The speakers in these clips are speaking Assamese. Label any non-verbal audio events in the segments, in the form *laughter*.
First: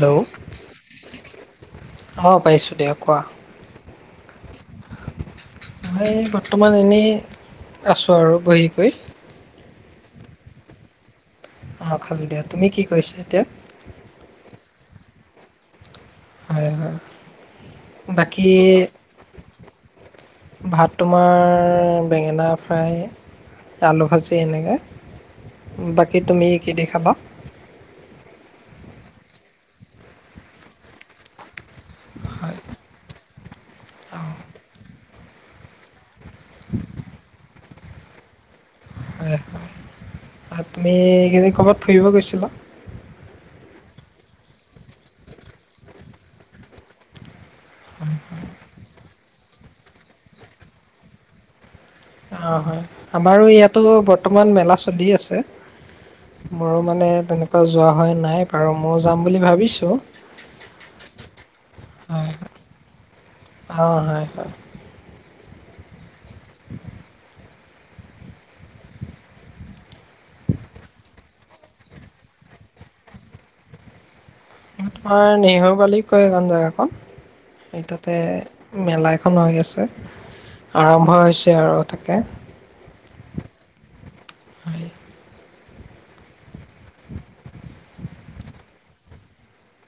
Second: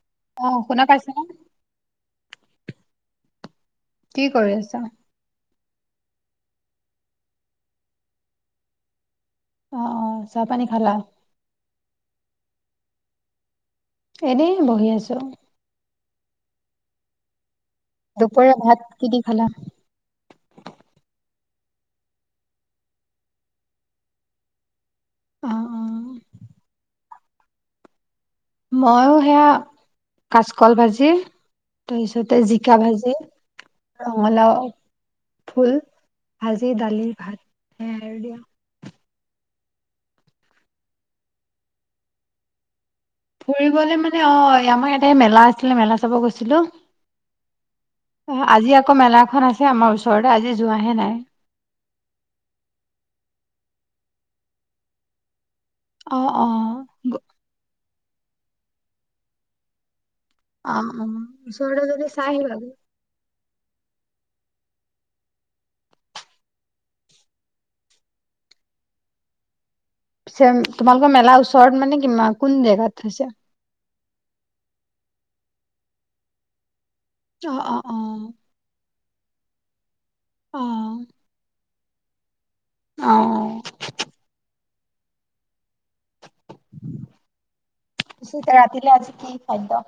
হেল্ল' অ', শুনা পাইছে নে? অ', পাইছোঁ দিয়া, কোৱা। কি কৰি আছা? মই বৰ্তমান এনেই আছোঁ আৰু বহি। অ', অ', চাহ পানী খালা? অ', খালোঁ দিয়া, তুমি কি কৰিছা এতিয়া? এনেই বহি আছো। হয় হয়। বাকী, দুপৰীয়া ভাত কি দি খালা? ভাত তোমাৰ আমাৰ বেঙেনা ফ্ৰাই, আলু ভাজি এনেকে। অ অ বাকী তুমি কি দি খালা? মইও সেয়া কাচকল ভাজি, তাৰপিছতে জিকা ভাজি, ৰঙালাও ফুল ভাজি, দালি, ভাত সেয়াই আৰু দিয়া। তুমি এইকেদি ক'ৰবাত ফুৰিব গৈছিলা? ফুৰিবলে মানে অ', এ আমাৰ ইয়াতে মেলা আছিলে মেলা চাব গৈছিলোঁ। আজি আকৌ মেলা এখন আছে আমাৰ ওচৰতে, আজি যোৱাহে নাই। অ হয় আমাৰো ইয়াতো বৰ্তমান মেলা চলি আছে। অ অ মোৰো মানে গ- তেনেকুৱা যোৱা হয়। নাই বাৰু, ময়ো যাম বুলি ভাবিছোঁ। অ', অ', ওচৰতে যদি চাই হয়। আহিবাগৈ। অ *inaudible* পিছে তোমালোকৰ মেলাৰ ওচৰত মানে কিমান, কোন জেগাত হৈছে? তোমাৰ নেহৰু বালি কয় এইকন জেগাকন। অ অ এই তাতে অ মেলা *inaudible* আহি আছে। অ', আৰম্ভ হৈছে আৰু। তাকে। অ' *inaudible* ৰাতিলে আজি কি খাদ্য?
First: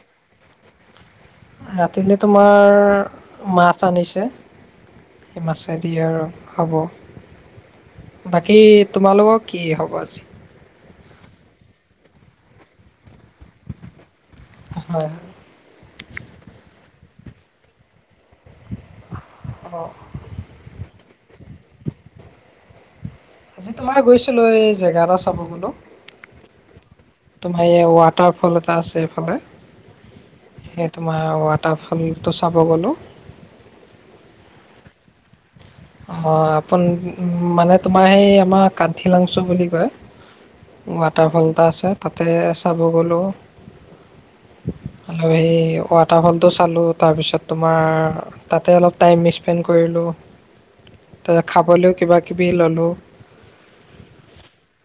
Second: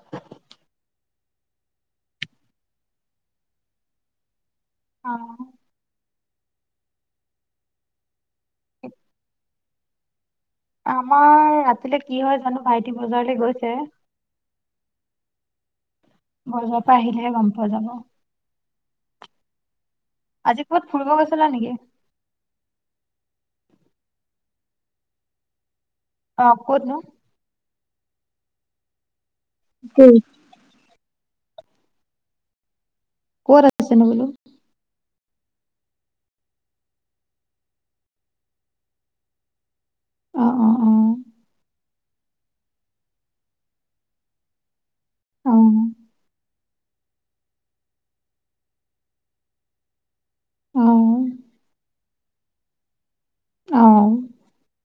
ৰাতিলৈ তোমাৰ মাছ আনিছে। অ', মাছেদি আৰু হ'ব। বাকী তোমালোকক। কি হ'ব আজি? আমাৰ ৰাতিলৈ কি হয় জানো, ভাইটি বজাৰলে গৈছে। হয়। বজাৰ পৰা আহিলেহে গম পোৱা যাব *inaudible* আজি ক'বাত ফুৰিব গৈছিলা নেকি আজি তোমাৰ গৈছিলো এই জেগা এটা চাব গ'লো। অ', ক'ত নো? তোমাৰ ৱাটাৰফল এটা আছে এইফালে কি সেই তোমাৰ ৱাটাৰফলটো চাব গ'লোঁ। ক'ত আছে নো বুলো? অ', আপোন মানে তোমাৰ সেই আমাৰ কানথি লাংচু বুলি কয় অ', অ', অ', ৱাটাৰফল এটা আছে তাতে চাব গ'লো আৰু অ', সেই ৱাটাৰফলটো চালোঁ, তাৰপিছত তোমাৰ, তাতে অলপ টাইম স্পেণ্ড কৰিলোঁ তাৰত খাবলৈ কিবা কিবি ললোঁ- অ'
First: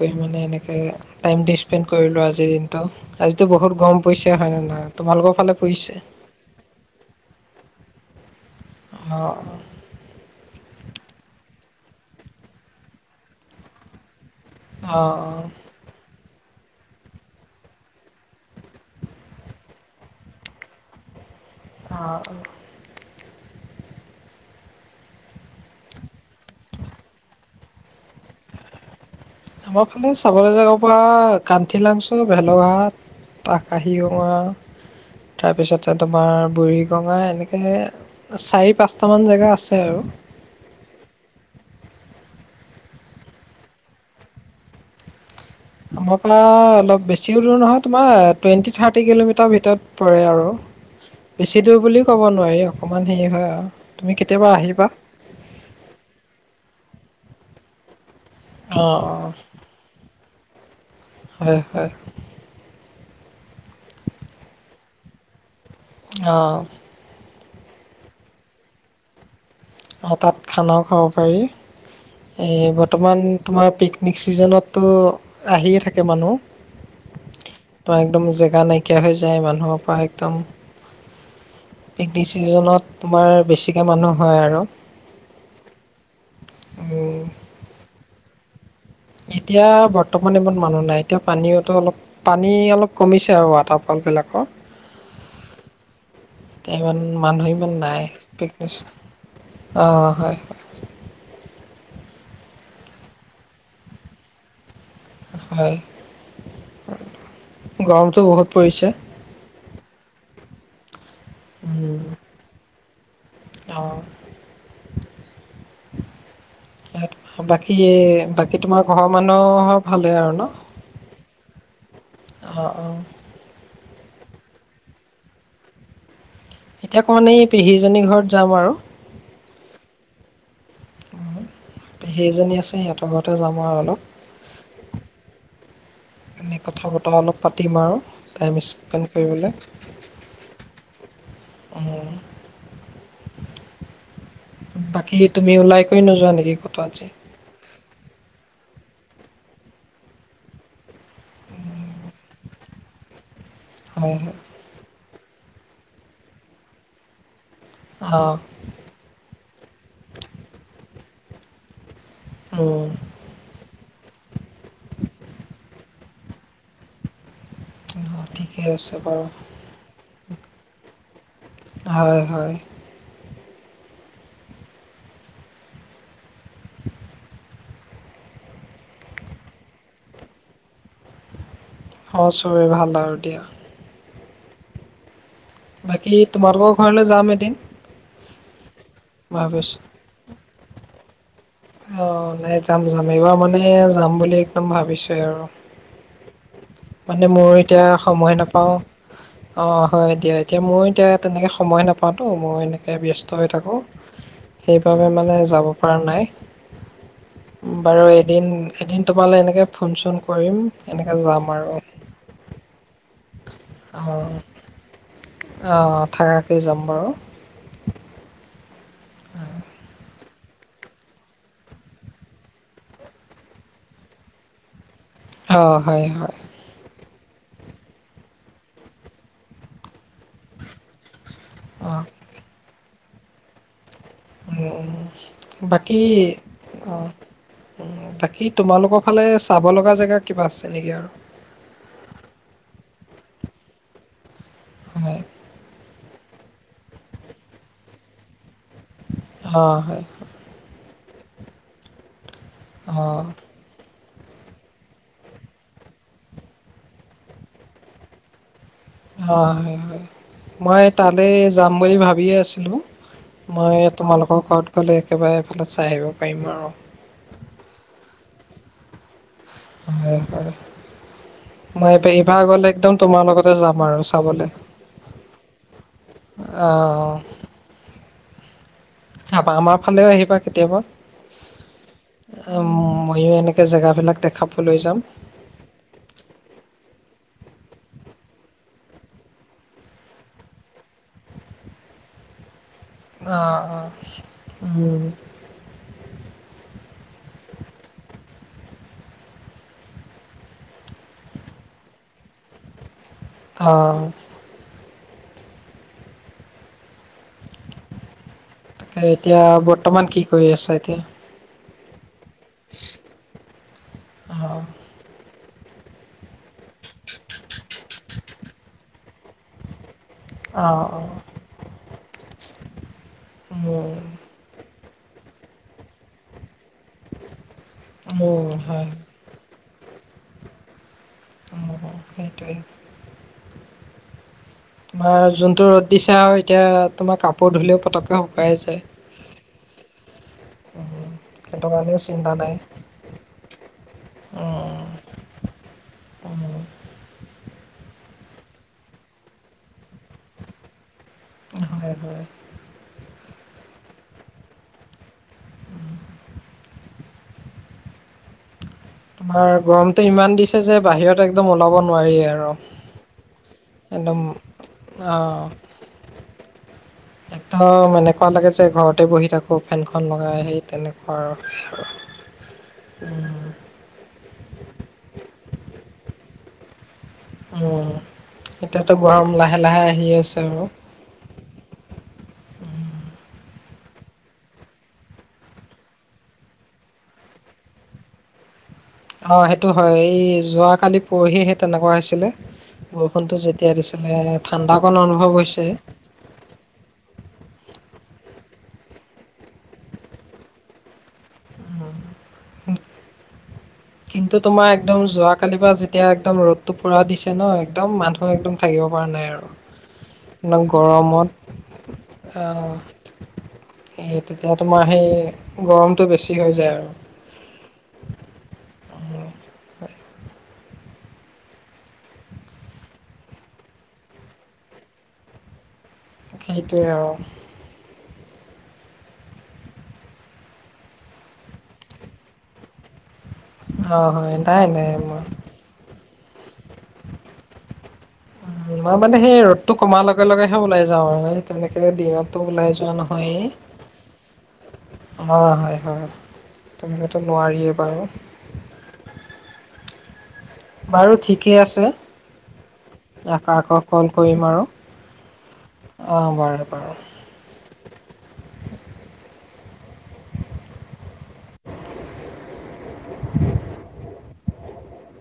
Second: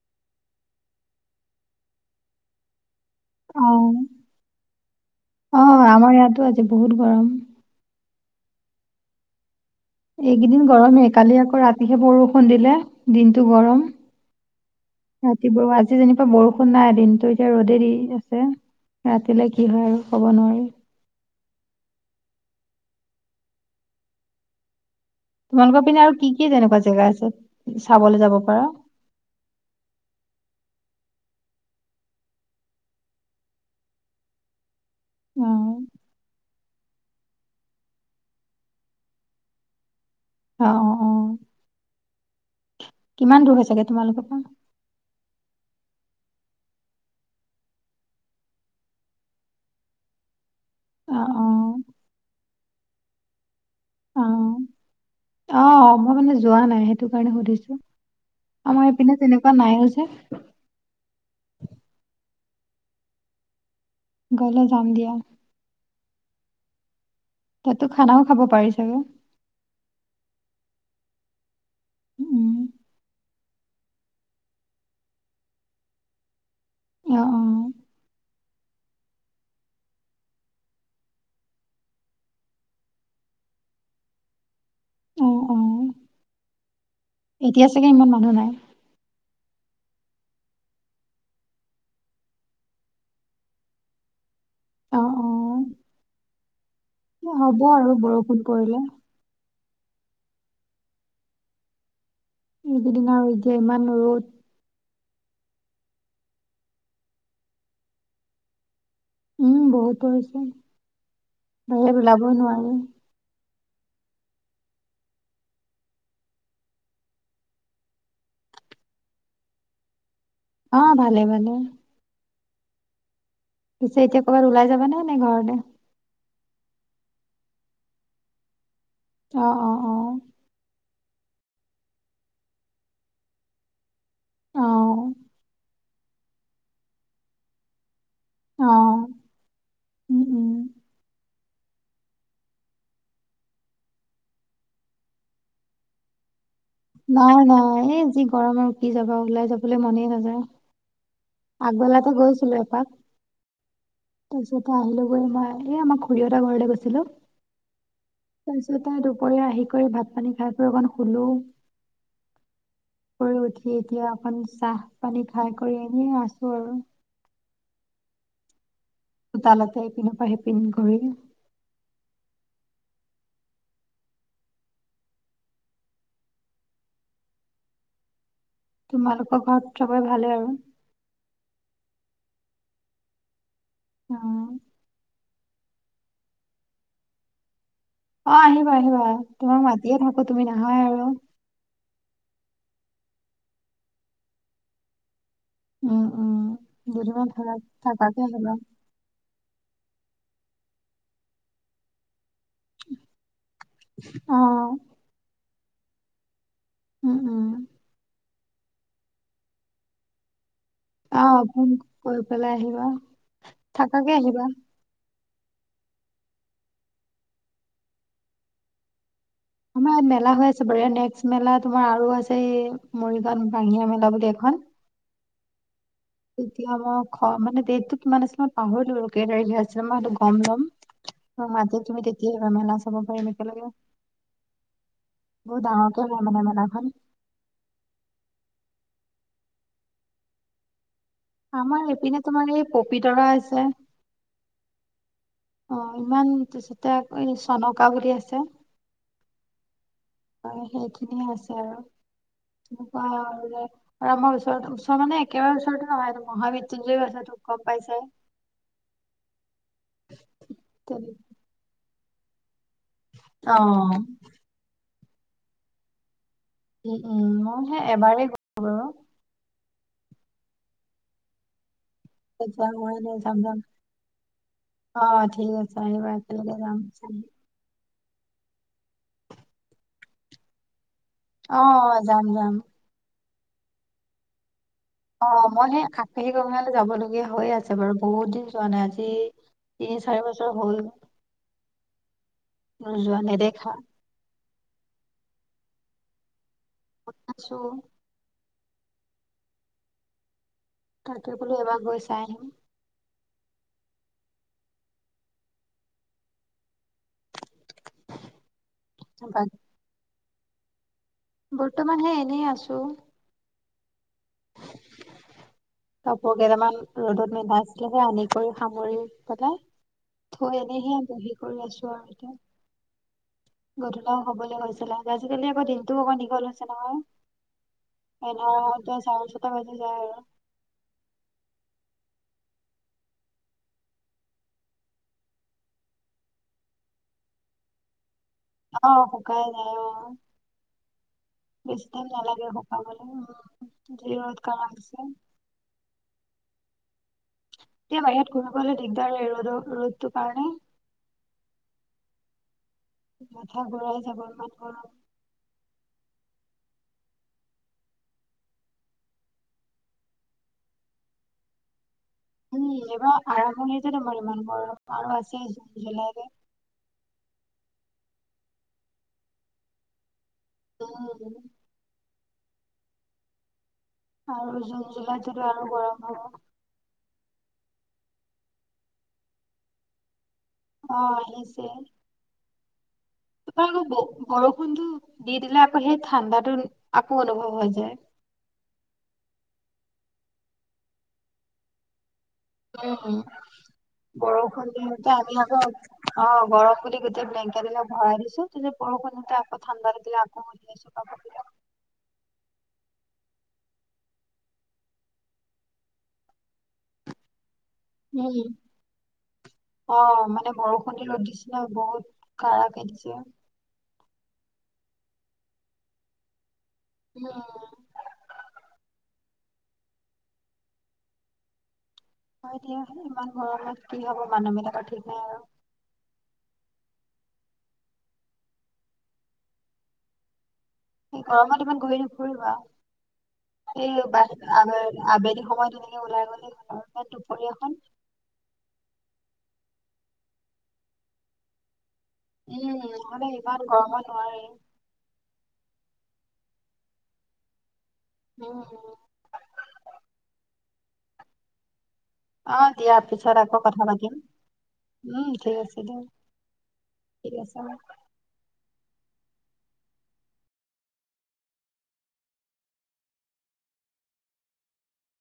কৰি মানে এনেকে টাইমটো স্পেন্ড কৰিলো আজিৰ দিনটো আজিতো বহুত অ'। গৰম পৰিছে হয়নে নহয়, তোমালোকৰ ফালে অ', পৰিছে? আমাৰ ইয়াতো আজি বহুত গৰম। অ এইকেইদিন গৰমেই কালি আকৌ ৰাতিহে বৰষুণ দিলে দিনটো গৰম অ অ ৰাতি ব আজি যেনিবা বৰষুণ ষুণ নাই, দিনটো এতিয়া ৰ'দে দি আছে, ৰাতিলে কি হয় আৰু ক'ব নোৱাৰোঁ। অঁ তোমালোকৰ পিনে আৰু কি কি তেনেকুৱা জেগা আছে? চাবলৈ যাব পাৰা? আমাৰ ফালে চাবলৈ জে *unintelligible* ‌ কানঠীলাংচ, ভেলৌঘাট, আকাশীগংগা অ', তাৰপিছতে তোমাৰ বুৰীগঙা এনেকেহে‌ চাৰি পাঁচটামান জেগা আছে আৰু অ'-অ। কিমান দূৰ হৈ চাগে তোমালোকৰ পৰা আমাৰ পৰা অলপ বেছিও দূৰ নহয়, তোমাৰ টুৱেণ্টি থাৰ্টি কিলোমিটাৰ ভিতৰত পৰে আৰু, অ', বেছি অ', দূৰ বুলিও ক'ব নোৱাৰি অকণমান হেৰি হয় আৰু, তুমি কেতিয়াবা অ', আহিবা। অ', মই মানে যোৱা নাই, সেইটো কাৰণে সুধিছোঁ। আমাৰ অঁ এইপিনে অঁ তেনেকুৱা নাইও যে হয় হয় গ'লে যাম দিয়া অ তাত তো খানাও খাব পাৰি চাগৈ? হঠাৎ খানাও খাব পাৰি। উম, এ, বৰ্তমান তোমাৰ, পিকনিক ছিজনতটো আহিয়ে থাকে অ', মানুহ। অ', পা একদম যেগ গা নাইকিয়া হৈ যায়, মানুহৰ পৰা একদম। পিকনিক ছিজনত তোমাৰ বেছিকে মানুহ হয় আৰু। অ, অ। উম এতিয়া চাগে ইমান মানুহ নাই? এতিয়া বৰ্তমান ইমান মানুহ নাই। এতিয়া পানীয়োটো অলপ, পানী অলপ কমিছে আৰু ৱাটাৰফল বিলাকৰ। অ', অ', তে ইমান এ মানুহ হ'ব ইমান আৰু নাই। বৰষুণ পিকনিক পৰিলে। অ। হয়-হয়। এইকেইদিন আৰু যে ইমান ৰ'দ। হয়। গৰমটো বহুত পৰিছে। উম, বহুত পৰিছে। বাহিৰত উলাবৈয়েই নোৱাৰি। অ। ভাত, বাকি এ, বাকী তোমাৰ ঘৰৰ মানুহৰ ভাল? অ, ভালে ভালে। অ, অ। পিছে এতিয়া কৰ'বাত ওলাই যাবা নে? নে ঘৰতে? এতিয়া অকণমান এই, পেহী এজনী ঘৰত যাম আৰু। অ, অ, অ। পেহী এজনী আছে, সিহঁতৰ ঘৰতে যাম আৰু অলপ। অ এনেই, কথা-বতৰা অলপ পাতিম আৰু। টাইম অ স্পেণ্ড উম উম কৰিবলৈ। বাকী, তুমি ওলাই কৰি নোযোৱা নেকি? ক নাই-নাই, এই যি গৰম আৰু কি যাবা আৰু? ওলাই যাবলৈ মনেই নাযায়। আগবেলাতে গৈছিলো এপাক, হয় হয় তাৰপিছতে আহিলো। *unintelligible* এই আমাৰ খুৰী হতৰ ঘৰলে গৈছিলো। অঁ তাৰপিছতে, দুপৰীয়া আহি কৰি, ভাত পানী খাই কৰি অকণ সুলো মই এতিয়া অকন, চাহ পানী খাই কৰি এনে আ ছো আৰু। অ ঠিকে আছে। বাৰু চোতালতে, এপিনৰ পৰা হেপিনে কৰিম। হয় হয় তোমালোকৰ ঘৰত চবৰে ভালেই আৰু? অহ ', চববেই ভাল আৰু দিয়া। অহ ', বাকী তোমালোকৰ ঘৰলৈ যাম এদিন অ আহিব আহিবা তোমাক ভাবিছো মাতিয়ে থাকো তুমি নাহাই আৰু অ নাই যাম যাম এইবাৰ মানে যাম বুলি একদম ভাবিছ আৰু উ উম মানে দুদিনমান থাকা মোৰ এতিয়া থাকাকে সময় আহিবা নাপাওঁ অ হয় দিয়া এতিয়া ময় এতিয়া তেনেকে সময় নাপাওঁ ত মই এনেকৈ ব্যস্ত হৈ থাকোঁ অ সেইবাবে মানে যাব পৰা নাই উম উম বাৰু এদিন এদিন তোমালৈ এনেকৈ ফোন চোন কৰিম এনেকা আহ যাম আৰু ফোন কৈ পেলাই আহিবা থাকাকে আহিবা অঁ থাকাকৈ যাম বাৰু আমাৰ ইয়াত মেলা হৈ আছে বাৰু নেক্সট মেলা তোমাৰ আৰু আছে এই মৰিগাঁও বাঙিয়া মেলা বুলি এখন অ হয় হয় *unintelligible* মানে ডেটতটো কিমান আছিল মই পাহৰিলো আৰু কেই তাৰিখে আছিলনে মই সেইটো গম ল'ম অ মাযে তুমি তেতিয়া আহিবা মেলা চাবলে চাব পাৰিম একেলগে বহুত বাকী ডাঙৰকে হয় মানে মেলাখন অ বাকী তোমালোকক ইফালে চাব লগা জেগা কিবা আছে নেকি আৰু আমাৰ ইপিনে তোমাৰ এই পপীতৰা আছে হয় অ ইমান তাৰছতে এই চনকা বুলি আছে অ হয় হয় সেইখিনিয়ে আছে আৰু অ অঁ আৰু আৰু আমাৰ ওচৰতৰ ওচৰ মানে একেবাৰে ওচৰতো নহয় মহাবিদ্যালয়ো আছে তোক গম পাইছায়ে হয় হয় হয় মই তেনে তালৈ যাম বুলি ভাবি ভাবিয়েই আছিলোঁ অ মই তোমালোকৰ ঘৰত গলে একেবাৰে এফালে চাই আহিব পাৰিম আৰু উম উম এবাৰেই গলো বাৰু *unintelligible* মই পেহি বাহ গৈ গ'লে এতিয়া একদম হোৱাই নাই তোমাৰ লগতে যাম আৰু চাবলে অ ঠিক আছে আহিবা একেলগে যাম অ' আমা, আমাৰ ফালেও আহিবা কেতিয়াবা। অ' যাম-যাম। ময়ো এনেকৈ জেগাবিলগ দেখাওঁ অ মই সেই খাটি গঙালে যাবলগীয়া, হৈ আছে বাৰু বহুত দিন যোৱা নাই আজি তিনি, চাৰি বছৰ হল। নোযোৱা নেদেখা অ-অ, উম, কত আছো, তাকে বোলো এবাৰ গৈ চাই আহিম, অহ, *unintelligible* তাকে এতিয়া বাকী বৰ্তমান কি, কৰি আছা এতিয়া, বৰ্তমান সেই, এনেই আছো। অ', কাপোৰ কেইটামান ৰ'দত মেলা আছিলে সেই আনি কৰি সামৰি পেলাই, থৈ এনেহে অঁ বহি কৰি আছো আৰু এতিয়া অঁ গধূলাও হবলৈ হৈছিলে। আজিকালি আকৌ দিনটোও দীঘল আছে নহয়, অঁ হয় এঘৰতে চাৰেছটা বাজিল। *unintelligible* অ' সেইটোৱে। অঁ' যোনটো ৰ'দ দিছা আৰু এতিয়া তোমাৰ কাপোৰ ধুললেও পতককে হ'ব অহ শুকাই যায় অহ সেইটো বেছি কাৰণেও টাইম চিন্তা নালাগে নাই শুকাবলৈ অহ যি ৰদ গৰম দিছে। আহ এতিয়া বাহিৰত ঘুৰিবলৈ দিগদাৰ হয়, ৰদ ৰ'দটোৰ কাৰণে। হয়-হয়। মাথা ঘূৰাই যাব ইমান গৰম। তোমাৰ গৰমতটো ইমান দিছে যে বাহিৰত একদম ওলাব নো উম' এইবাৰ আৰম্ভণি একদম তোমাৰ ইমান বৰ আৰু আছে জুন-জুলাইৰে। এক দম এনেকুৱা লাগে যে ঘৰতে বহি থাকো ফেনখন লগাই। সেই তেনেকুৱা উম আৰু। উম আৰু জুন-জুলাইটোত আৰু গৰম হব। অ এতিয়াতো গৰম লাহে-লাহে আহি আছে। আৰু অ আহিছে *inaudible* তোমাৰ আকৌ বৰষুণটোো দি দিলে আকৌ সেই ঠাণ্ডাটো আকৌ অনুভৱ হৈ যায় অ সেইটো হয় এই যোৱ কালি পৰহিহে তেনেকুৱা হৈছিলে উম বৰষুণটো যেতিয়া দিছিলে বৰষুণ ঠাণ্ডাকণ দতে অনুভৱ আমি আকৌ হৈছে। অ গৰম পুলি গোটেই বেংকা দিলে মৰাাৰিছো ত যে পল খতে আকৌ থানড দিলে আকৌ মৰি আাইছো পাপ পা *inaudible* কিন্তু তোমাৰ একদম যোৱ কালিৰ পৰা যেতিয়া একদম ৰ'দতটো পুৰা দিছে ন দম মানুহ উম। একদম থাকিব পৰা নাই অ মানে আৰু। বৰষুণ দি ৰ'দ দিছে গৰমত, ন বহুত অ' কাৰাকে দিছে। সে তেতিয়া তোমাৰ সেই গৰমটো বেছি হৈ যায় আৰু উম অ হয় হয় দিয়া ইমান মৰমত কি হব মানুহ বিিলাকৰ ঠিক নাই আৰু সেইটোৱে আৰু এই গৰমত ইমান ঘূৰি নুফুৰিবা অ হয় সেই নাই আ নাই মই আবেলি হবটো ওলাই গ'লে ঘৰৰপা দুপৰীয়াখন মই মানে সেই ৰ'দটো কমাৰ লগে লগেহে ওলাই যাওঁ আৰু তেনেকে দিনতো উম ওলাই যোৱা নহ'লে ইমান গৰমত নোৱাৰি নহয় অ হয় হয় তেনেকেতো নোৱাৰেই বাৰু উম বাৰু ঠিকেই আছে অ দিয়াৰ পিছত আকৌ কথা কল পাতিম কৰিম আৰু উম ঠিক আছে দিয় অঁ বাৰু বাৰু ঠিক আছে ব *inaudible*